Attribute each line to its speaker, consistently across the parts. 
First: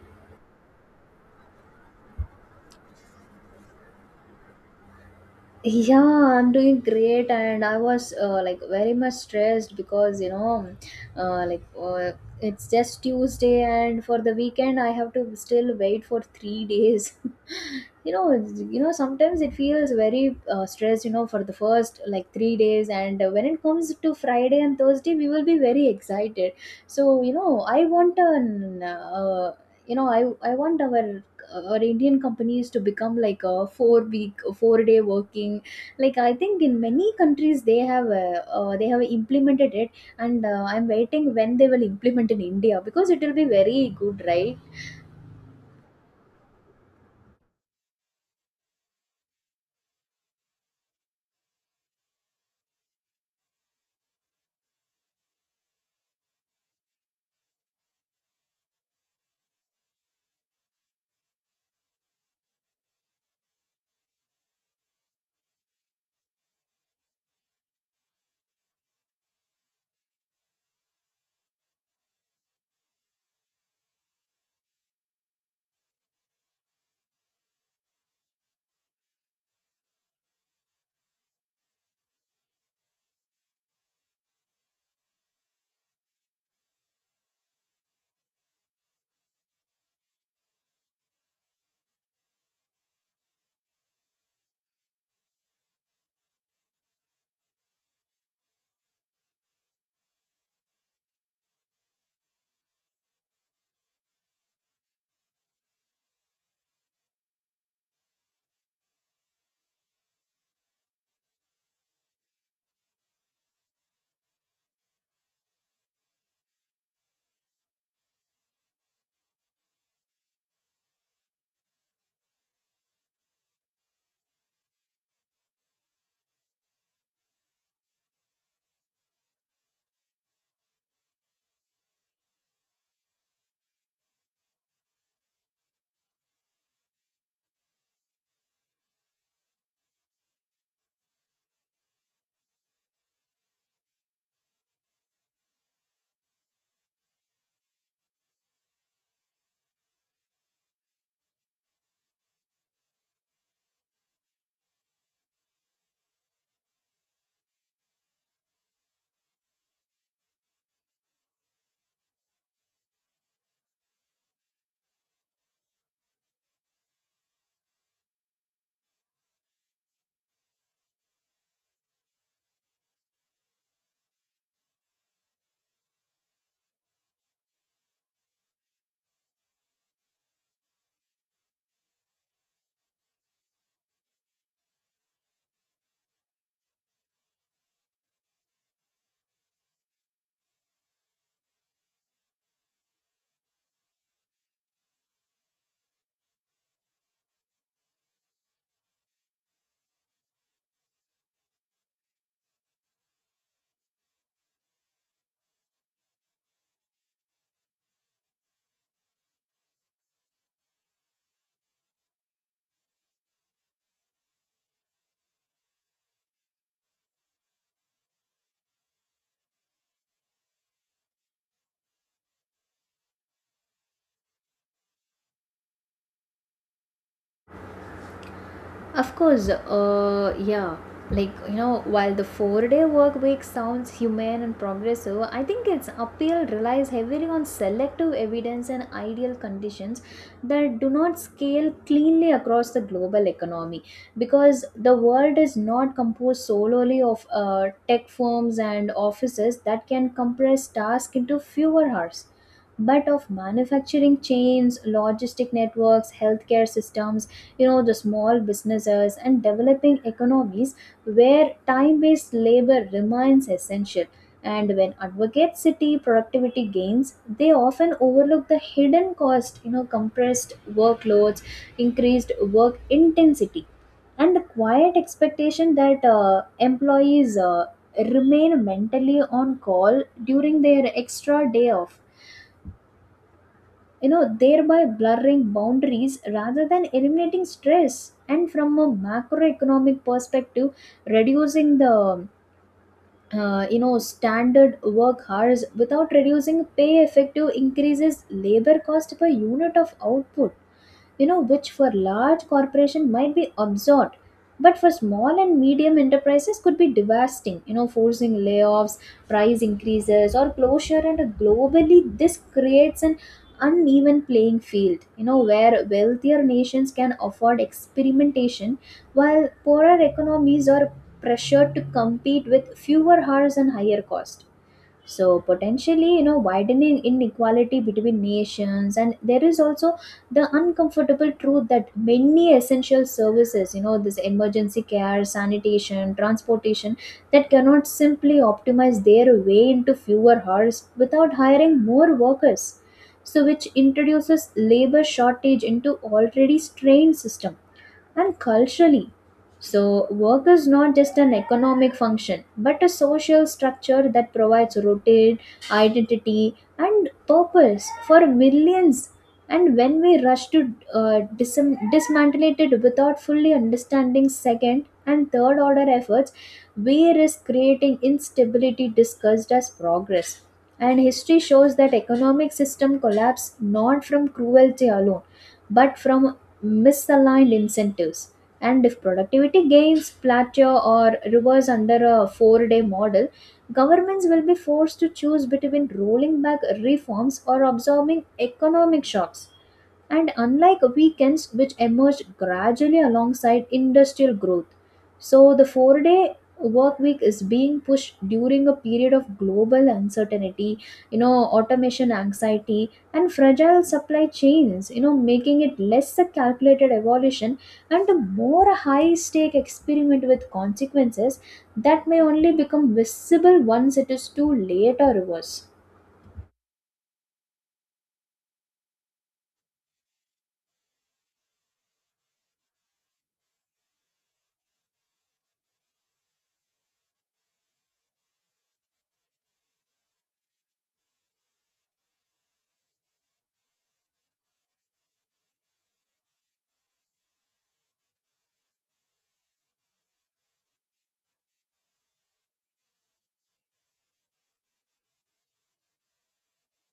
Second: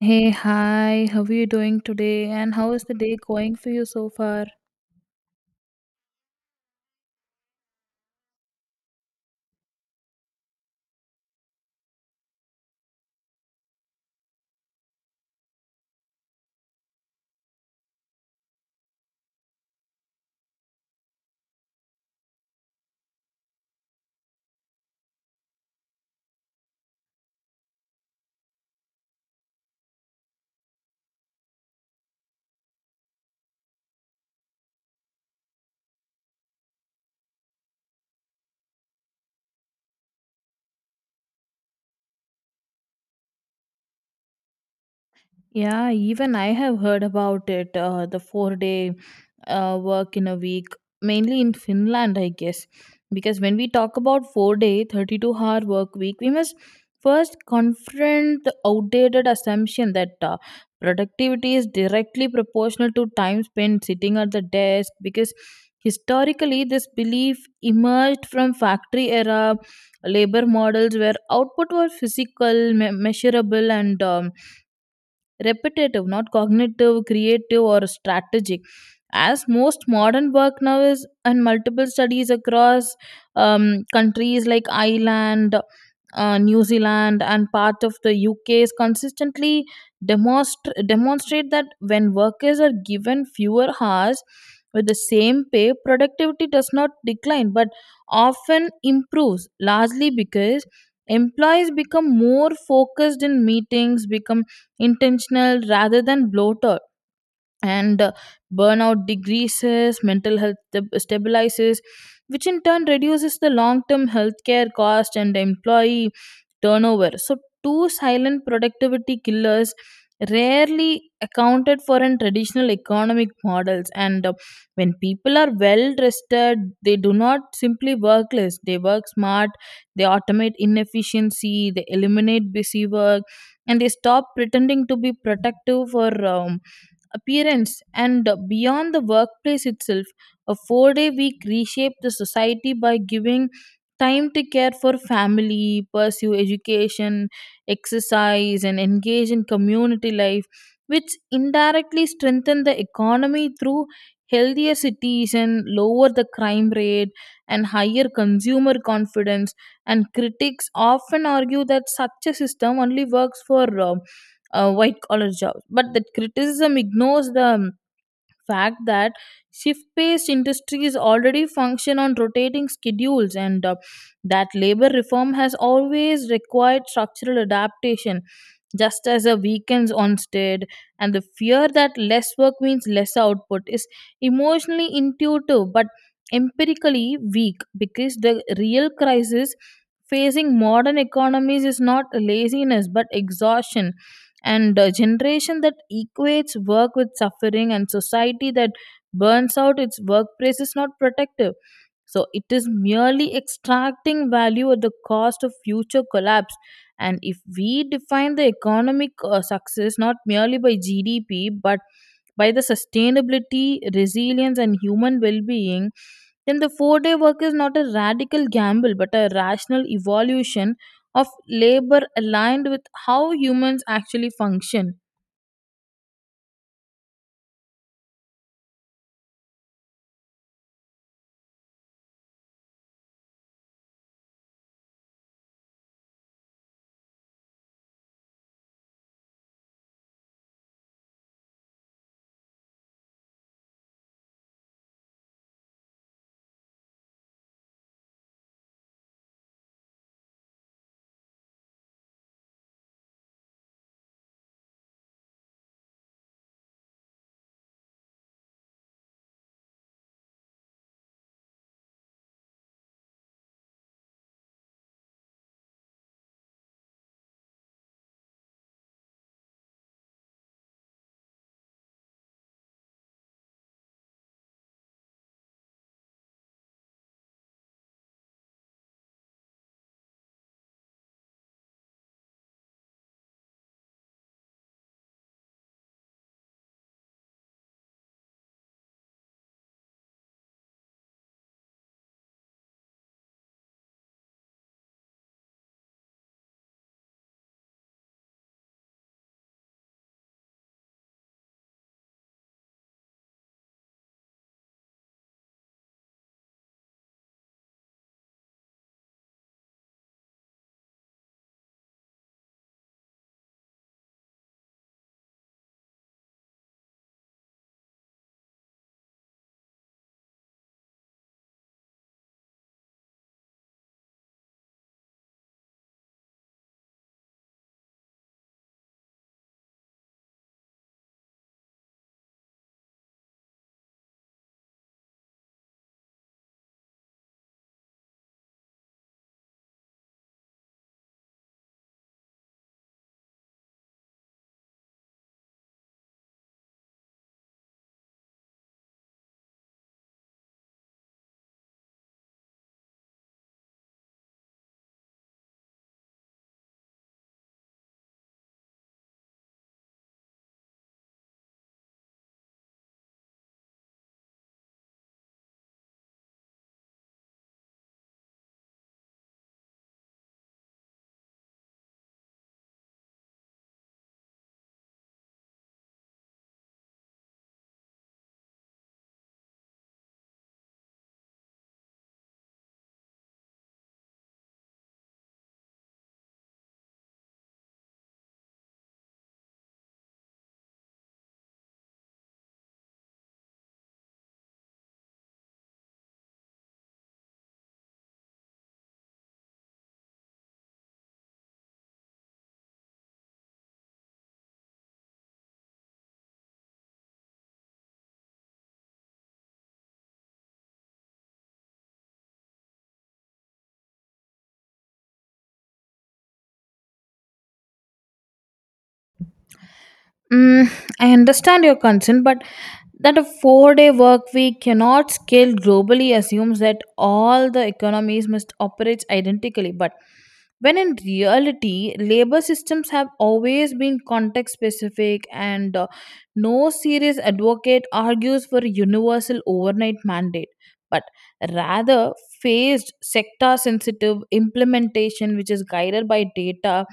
Speaker 1: Hey, hi, how are you doing today? And how is the day going for you so far?
Speaker 2: Yeah, I'm doing great, and I was like very much stressed because uh, like uh, it's just Tuesday, and for the weekend I have to still wait for 3 days. Sometimes it feels very stressed. You know, for the first like 3 days, and when it comes to Friday and Thursday, we will be very excited. So I want an you know, I I want our or indian companies to become like a 4 week 4 day working. Like I think in many countries they have implemented it, and I'm waiting when they will implement in india because it will be very good, right?
Speaker 1: Yeah, even I have heard about it, the 4-day work in a week, mainly in Finland, I guess. Because when we talk about 4-day, 32-hour work week, we must first confront the outdated assumption that productivity is directly proportional to time spent sitting at the desk. Because historically, this belief emerged from factory era labor models where output was physical, measurable, and repetitive, not cognitive, creative, or strategic. As most modern work now is, and multiple studies across countries like Ireland, New Zealand, and part of the UK's consistently demonstrate that when workers are given fewer hours with the same pay, productivity does not decline but often improves, largely because employees become more focused in meetings, become intentional rather than bloated, and burnout decreases, mental health stabilizes, which in turn reduces the long term healthcare cost and employee turnover. So, two silent productivity killers rarely accounted for in traditional economic models. And when people are well rested, they do not simply work less, they work smart, they automate inefficiency, they eliminate busy work, and they stop pretending to be productive for appearance. And beyond the workplace itself, a 4-day week reshaped the society by giving time to care for family, pursue education, exercise, and engage in community life, which indirectly strengthen the economy through healthier cities and lower the crime rate and higher consumer confidence. And critics often argue that such a system only works for white collar jobs. But that criticism ignores the fact that shift based industries already function on rotating schedules, and that labor reform has always required structural adaptation, just as the weekends once did. And the fear that less work means less output is emotionally intuitive but empirically weak, because the real crisis facing modern economies is not laziness but exhaustion, and a generation that equates work with suffering and society that burns out its workplace is not protective, so it is merely extracting value at the cost of future collapse. And if we define the economic success not merely by gdp but by the sustainability, resilience, and human well-being, then the four-day work is not a radical gamble but a rational evolution of labor aligned with how humans actually function.
Speaker 2: Of course, yeah. Like, you know, while the 4 day work week sounds humane and progressive, I think its appeal relies heavily on selective evidence and ideal conditions that do not scale cleanly across the global economy. Because the world is not composed solely of tech firms and offices that can compress tasks into fewer hours. But of manufacturing chains, logistic networks, healthcare systems, you know, the small businesses and developing economies where time-based labor remains essential. And when advocates city productivity gains, they often overlook the hidden cost, you know, compressed workloads, increased work intensity, and the quiet expectation that employees remain mentally on call during their extra day off, you know, thereby blurring boundaries rather than eliminating stress. And from a macroeconomic perspective, reducing the standard work hours without reducing pay effective increases labor cost per unit of output, you know, which for large corporation might be absorbed, but for small and medium enterprises could be devastating, you know, forcing layoffs, price increases, or closure. And globally this creates an uneven playing field, you know, where wealthier nations can afford experimentation while poorer economies are pressured to compete with fewer hours and higher cost, so potentially, you know, widening inequality between nations. And there is also the uncomfortable truth that many essential services, you know, this emergency care, sanitation, transportation, that cannot simply optimize their way into fewer hours without hiring more workers, so which introduces labor shortage into already strained system. And culturally. So, work is not just an economic function but a social structure that provides routine, identity, and purpose for millions. And when we rush to dismantle it without fully understanding second and third order efforts, we risk creating instability discussed as progress. And history shows that economic system collapse not from cruelty alone, but from misaligned incentives. And if productivity gains plateau or reverse under a 4 day model, governments will be forced to choose between rolling back reforms or absorbing economic shocks. And unlike weekends, which emerged gradually alongside industrial growth, so the 4 day work week is being pushed during a period of global uncertainty, you know, automation anxiety, and fragile supply chains, you know, making it less a calculated evolution and a more a high stake experiment with consequences that may only become visible once it is too late or reverse.
Speaker 1: Mm, I understand your concern, but that a 4-day work week cannot scale globally assumes that all the economies must operate identically. But when in reality, labor systems have always been context specific, and no serious advocate argues for a universal overnight mandate, but rather phased sector sensitive implementation which is guided by data.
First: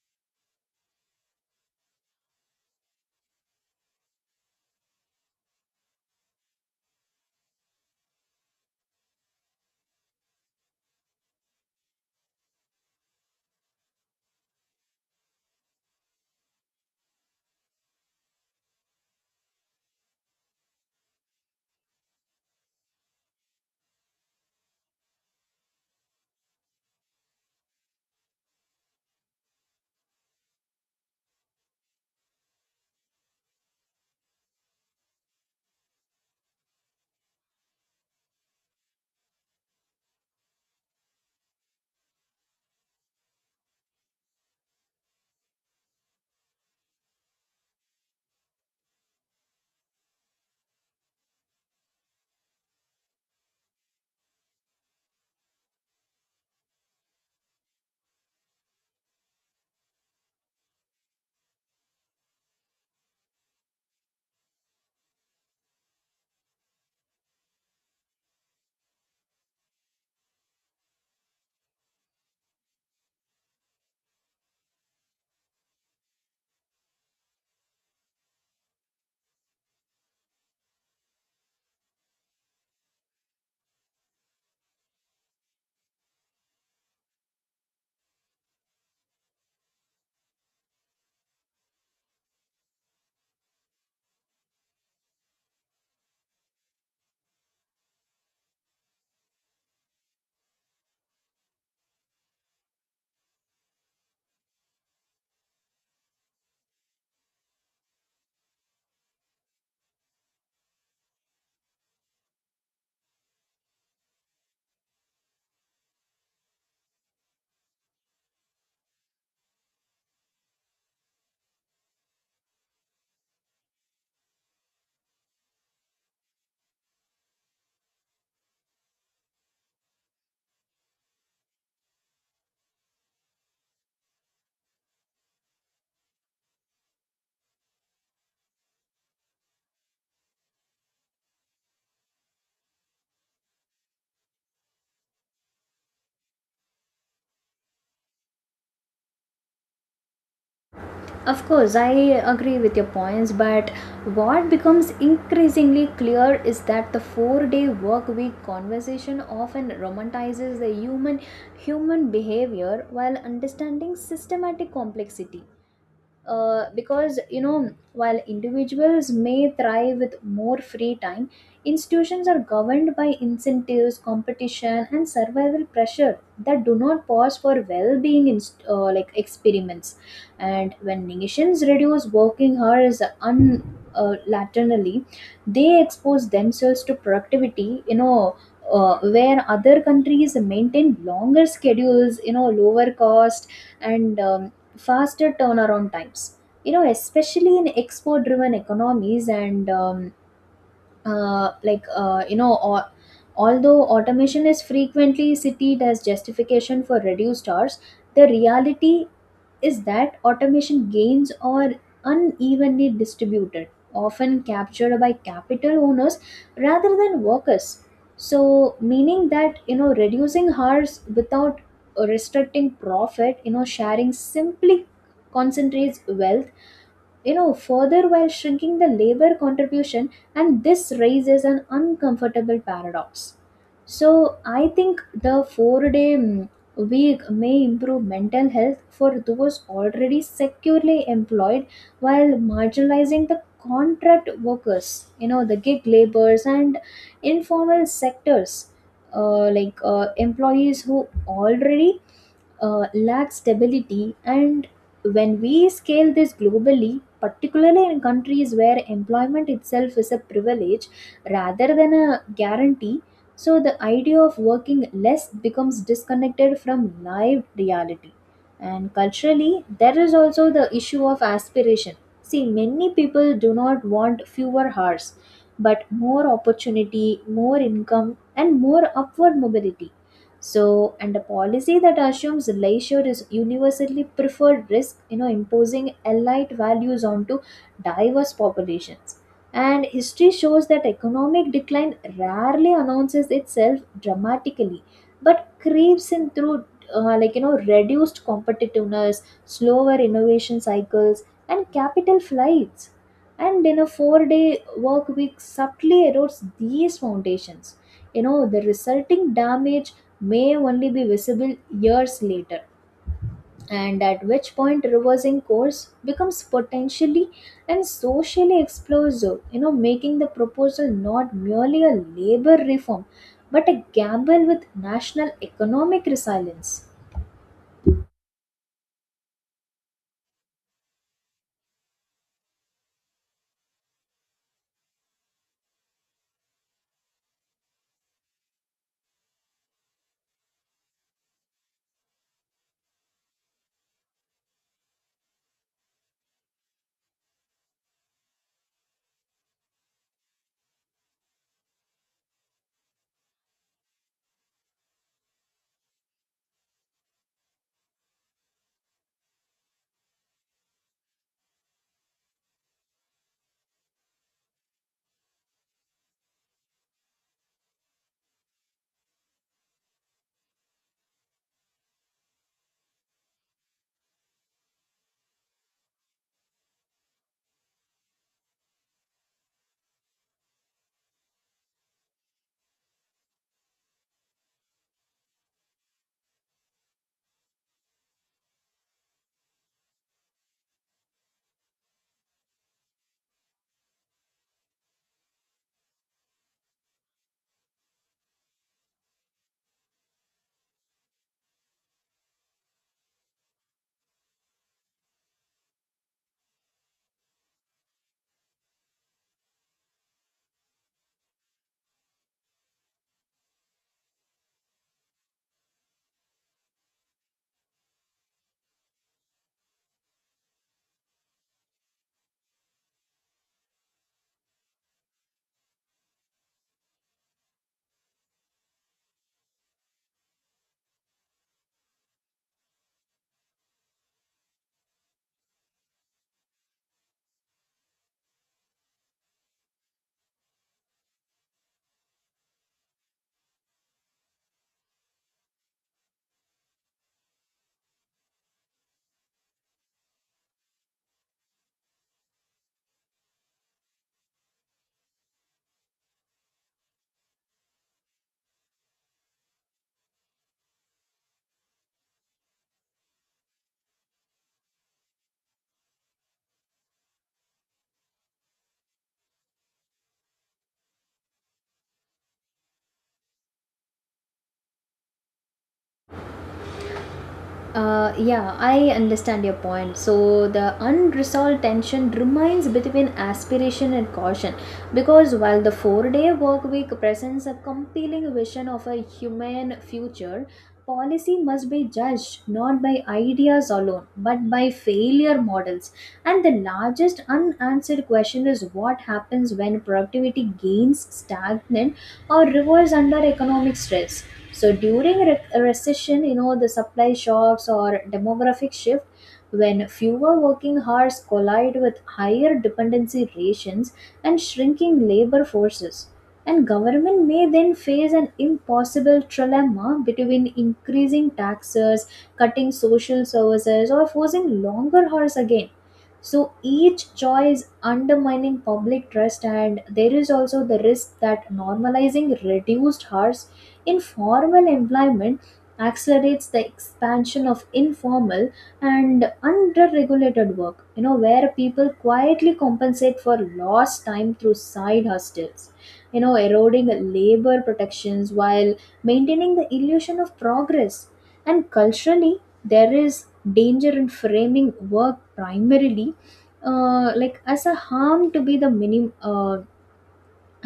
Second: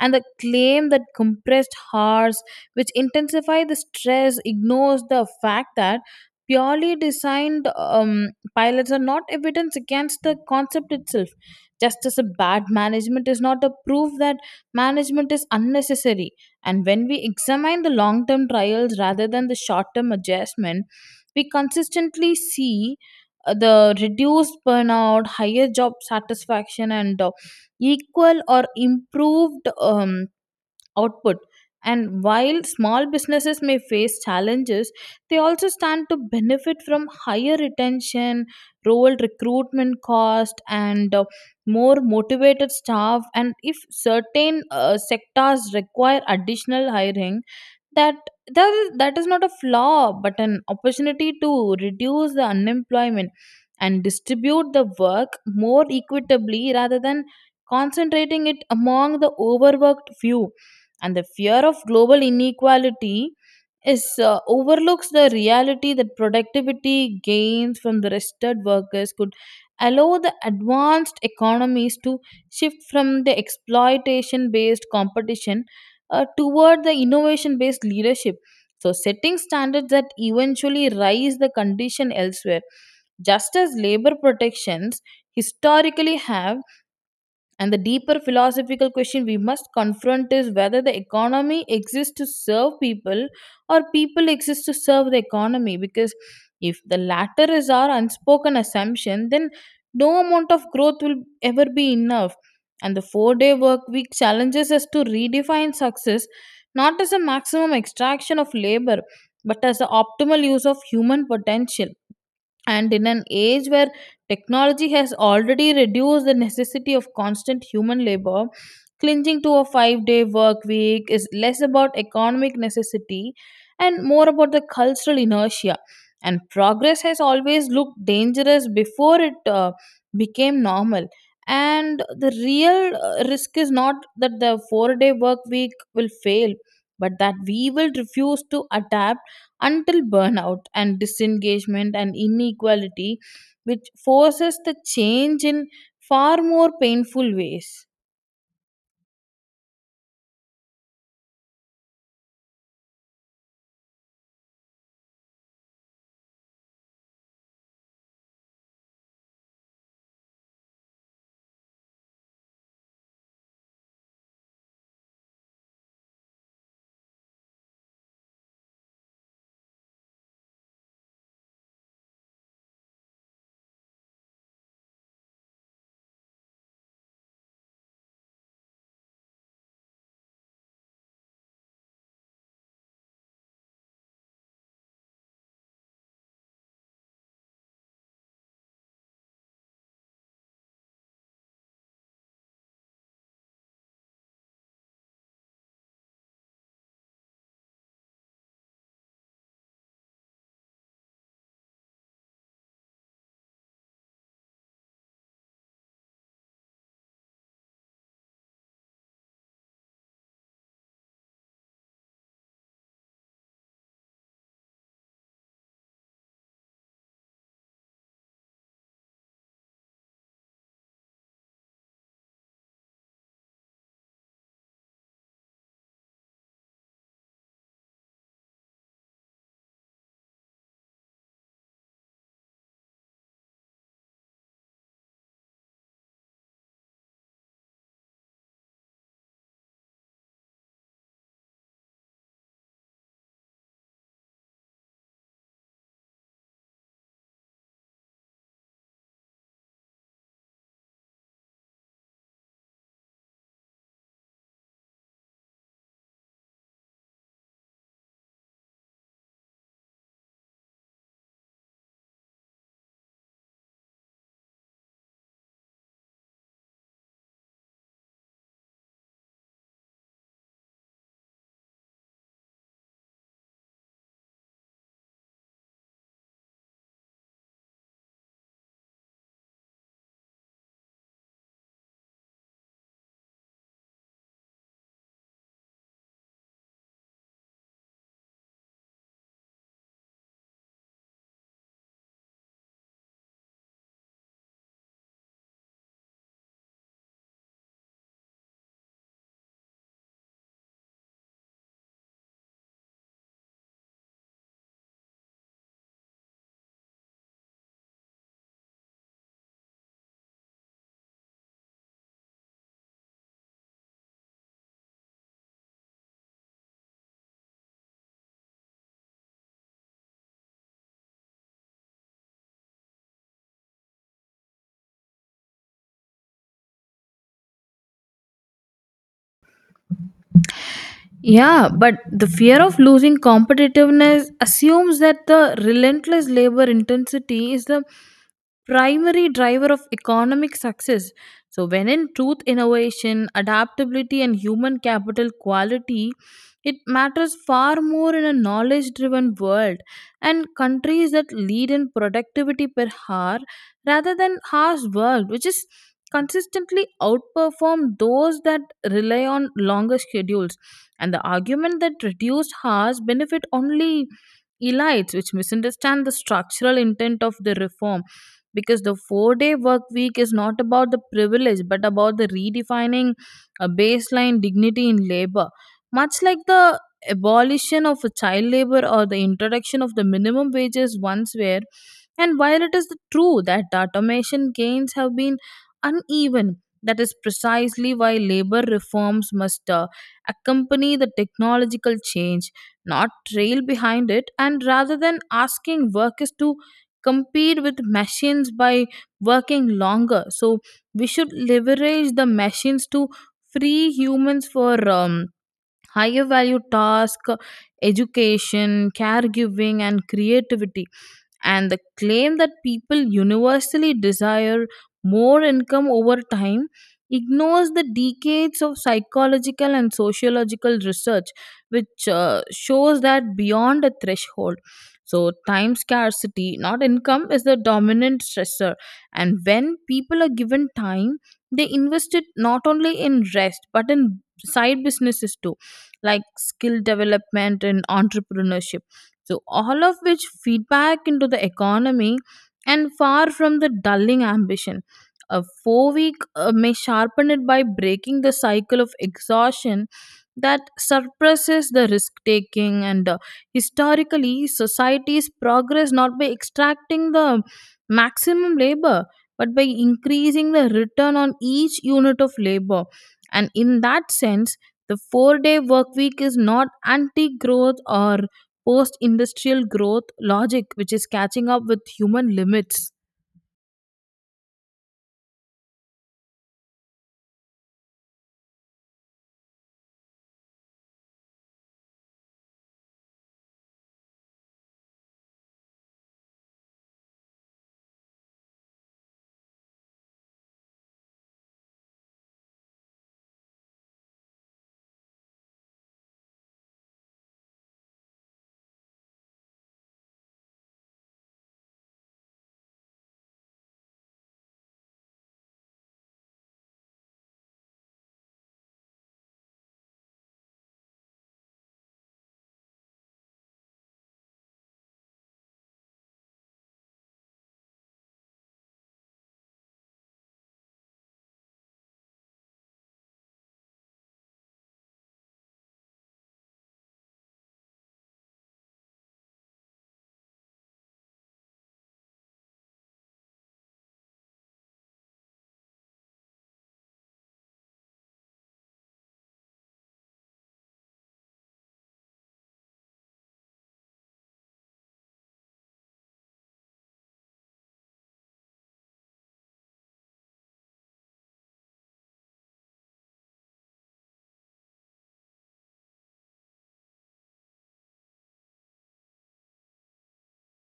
Speaker 1: And the claim that compressed hours which intensify the stress ignores the fact that purely designed pilots are not evidence against the concept itself, just as a bad management is not a proof that management is unnecessary. And when we examine the long term trials rather than the short term adjustment, we consistently see the reduced burnout, higher job satisfaction, and equal or improved output. And while small businesses may face challenges, they also stand to benefit from higher retention, rural recruitment cost, and more motivated staff. And if certain sectors require additional hiring, that that is not a flaw but an opportunity to reduce the unemployment and distribute the work more equitably rather than concentrating it among the overworked few. And the fear of global inequality is overlooks the reality that productivity gains from the rested workers could allow the advanced economies to shift from the exploitation based competition toward the innovation based leadership, so setting standards that eventually rise the condition elsewhere, just as labor protections historically have. And the deeper philosophical question we must confront is whether the economy exists to serve people or people exist to serve the economy. Because if the latter is our unspoken assumption, then no amount of growth will ever be enough. And the 4-day work week challenges us to redefine success not as a maximum extraction of labor but as the optimal use of human potential. And in an age where technology has already reduced the necessity of constant human labor, clinging to a 5-day work week is less about economic necessity and more about the cultural inertia. And progress has always looked dangerous before it became normal. And the real risk is not that the 4-day work week will fail, but that we will refuse to adapt until burnout and disengagement and inequality, which forces the change in far more painful ways.
Speaker 2: Of course, I agree with your points, but what becomes increasingly clear is that the four-day work week conversation often romanticizes the human behavior while understanding systematic complexity. Because, you know, while individuals may thrive with more free time, institutions are governed by incentives, competition, and survival pressure that do not pause for well-being experiments. And when nations reduce working hours un laterally, they expose themselves to productivity, you know, where other countries maintain longer schedules, you know, lower cost and faster turnaround times, you know, especially in export driven economies. And uh, like uh, you know or, although automation is frequently cited as justification for reduced hours, the reality is that automation gains are unevenly distributed, often captured by capital owners rather than workers, so meaning that, you know, reducing hours without restricting profit, you know, sharing simply concentrates wealth, you know, further while shrinking the labor contribution. And this raises an uncomfortable paradox. So I think the 4-day week may improve mental health for those already securely employed, while marginalizing the contract workers, you know, the gig laborers and informal sectors, employees who already lack stability. And when we scale this globally, particularly in countries where employment itself is a privilege rather than a guarantee, so the idea of working less becomes disconnected from live reality. And culturally, there is also the issue of aspiration. See, many people do not want fewer hours, but more opportunity, more income, and more upward mobility, so and a policy that assumes leisure is universally preferred risk, you know, imposing elite values onto diverse populations. And history shows that economic decline rarely announces itself dramatically but creeps in through reduced competitiveness, slower innovation cycles, and capital flights. And in a 4 day work week subtly erodes these foundations, you know, the resulting damage may only be visible years later, and at which point reversing course becomes potentially and socially explosive, you know, making the proposal not merely a labor reform but a gamble with national economic resilience.
Speaker 1: Yeah, but the fear of losing competitiveness assumes that the relentless labor intensity is the primary driver of economic success. So, when in truth, innovation, adaptability, and human capital quality, it matters far more in a knowledge driven world. And countries that lead in productivity per hour rather than hours worked, which is consistently outperform those that rely on longer schedules. And the argument that reduced hours benefit only elites which misunderstand the structural intent of the reform, because the 4-day work week is not about the privilege but about the redefining a baseline dignity in labor, much like the abolition of a child labor or the introduction of the minimum wages once were. And while it is true that the automation gains have been uneven, that is precisely why labor reforms must accompany the technological change, not trail behind it. And rather than asking workers to compete with machines by working longer, so we should leverage the machines to free humans for higher value tasks, education, caregiving, and creativity. And the claim that people universally desire more income over time ignores the decades of psychological and sociological research which shows that beyond a threshold, so time scarcity not income is the dominant stressor. And when people are given time, they invest it not only in rest but in side businesses too, like skill development and entrepreneurship, so, all of which feedback into the economy. And far from the dulling ambition, a 4-week may sharpen it by breaking the cycle of exhaustion that suppresses the risk taking. And historically societies progress not by extracting the maximum labor but by increasing the return on each unit of labor. And in that sense, the 4-day work week is not anti growth or post industrial growth logic which is catching up with human limits.
Speaker 2: Yeah, I understand your point. So, the unresolved tension remains between aspiration and caution because while the 4 day work week presents a compelling vision of a humane future, policy must be judged not by ideas alone but by failure models. And the largest unanswered question is what happens when productivity gains stagnant or reverse under economic stress. So during a recession, you know, the supply shocks or demographic shift, when fewer working hours collide with higher dependency rations and shrinking labor forces. And government may then face an impossible trilemma between increasing taxes, cutting social services, or forcing longer hours again. So each choice undermining public trust, and there is also the risk that normalizing reduced hours Informal employment accelerates the expansion of informal and underregulated work, you know, where people quietly compensate for lost time through side hustles, you know, eroding labor protections while maintaining the illusion of progress. And culturally, there is danger in framing work primarily as a harm to be the minim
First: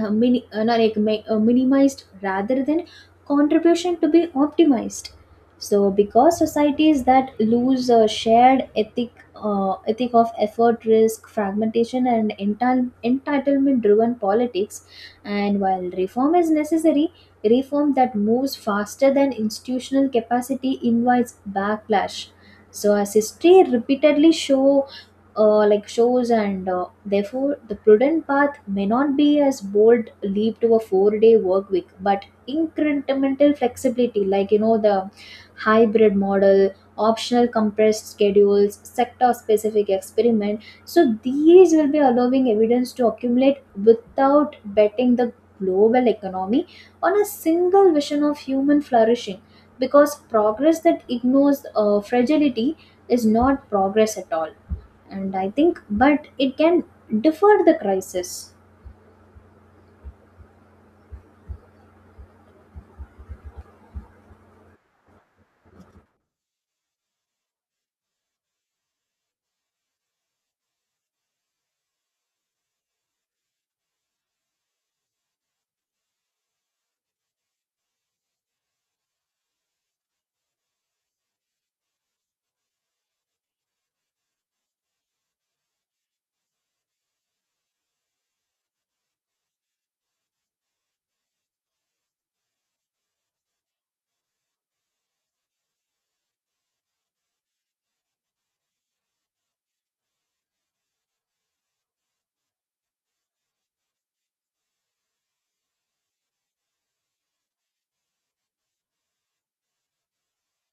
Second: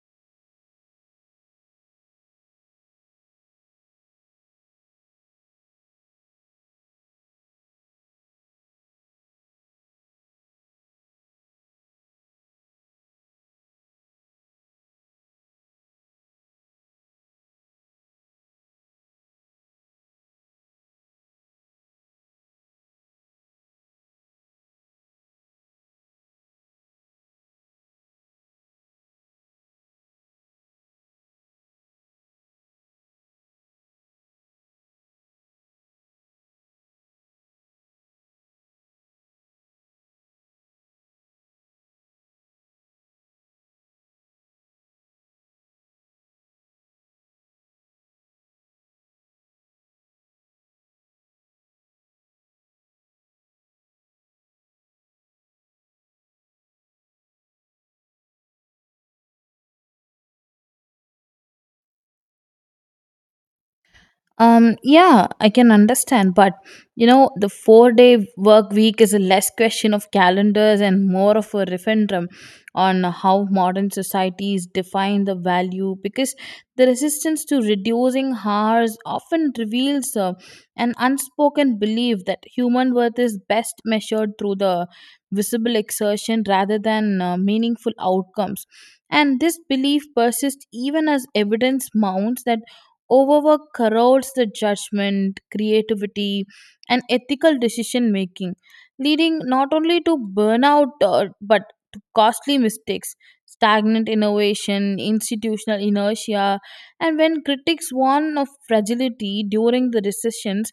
Speaker 2: mini- na- like, mi- minimized rather than contribution to be optimized, so because societies that lose a shared ethic, ethic of effort, risk fragmentation and entitlement driven politics. And while reform is necessary, reform that moves faster than institutional capacity invites backlash, so as history repeatedly shows. And therefore the prudent path may not be as bold leap to a 4 day work week but incremental flexibility, like, you know, the hybrid model, optional compressed schedules, sector specific experiment, so these will be allowing evidence to accumulate without betting the global economy on a single vision of human flourishing. Because progress that ignores fragility is not progress at all. And I think but it can defer the crisis.
Speaker 1: Yeah, I can understand, but the 4-day work week is a less question of calendars and more of a referendum on how modern societies define the value, because the resistance to reducing hours often reveals an unspoken belief that human worth is best measured through the visible exertion rather than meaningful outcomes. And this belief persists even as evidence mounts that overwork corrodes the judgment, creativity, and ethical decision making, leading not only to burnout but to costly mistakes, stagnant innovation, institutional inertia. And when critics warn of fragility during the recessions,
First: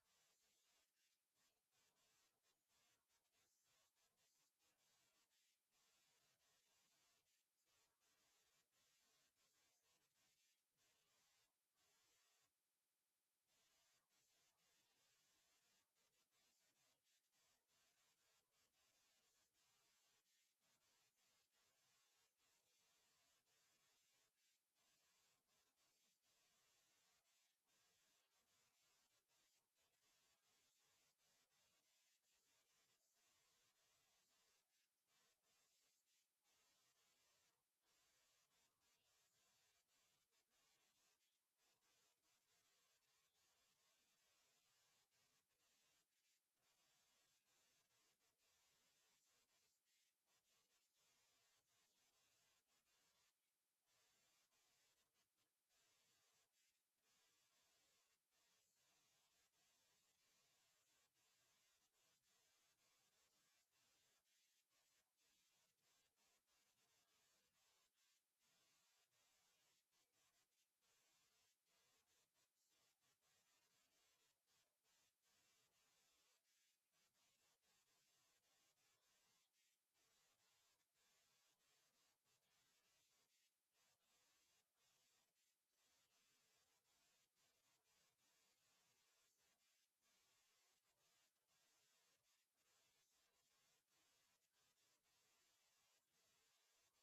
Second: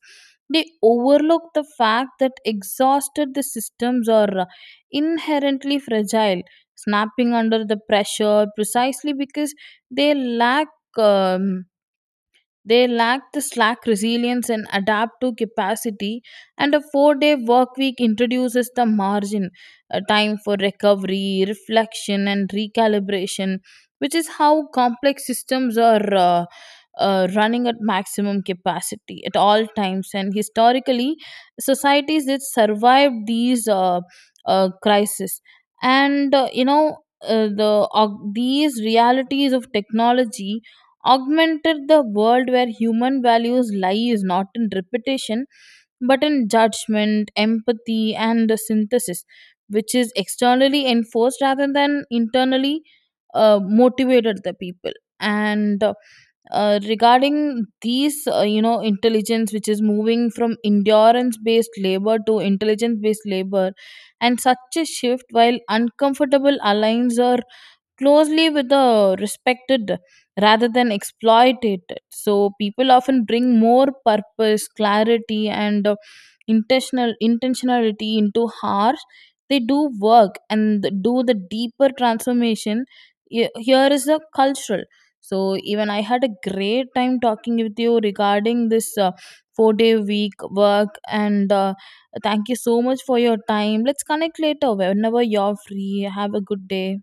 Speaker 1: they overlook the fact that exhausted the systems are inherently fragile, snapping under the pressure precisely because they lack. um they lack the slack resilience and adaptive capacity. And a 4-day work week introduces the margin, a time for recovery, reflection, and recalibration, which is how complex systems are running at maximum capacity at all times. And historically societies that survived these crises and uh, the uh, these realities of technology augmented the world where human values lies not in repetition but in judgment empathy and synthesis, which is externally enforced rather than internally motivated the people. And regarding these intelligence which is moving from endurance based labor to intelligence based labor. And such a shift while uncomfortable aligns a closely with the respected rather than exploited. So people often bring more purpose, clarity, and intentionality into harsh. They do work and do the deeper transformation. Here is the cultural. So even I had a great time talking with you regarding this four-day week work, and thank you so much for your time. Let's connect later whenever you're free. Have a good day.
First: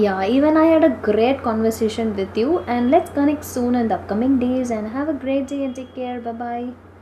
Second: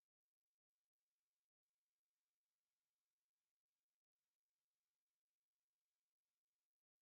Speaker 2: Yeah, even I had a great conversation with you, and let's connect soon in the upcoming days and have a great day and take care. Bye bye.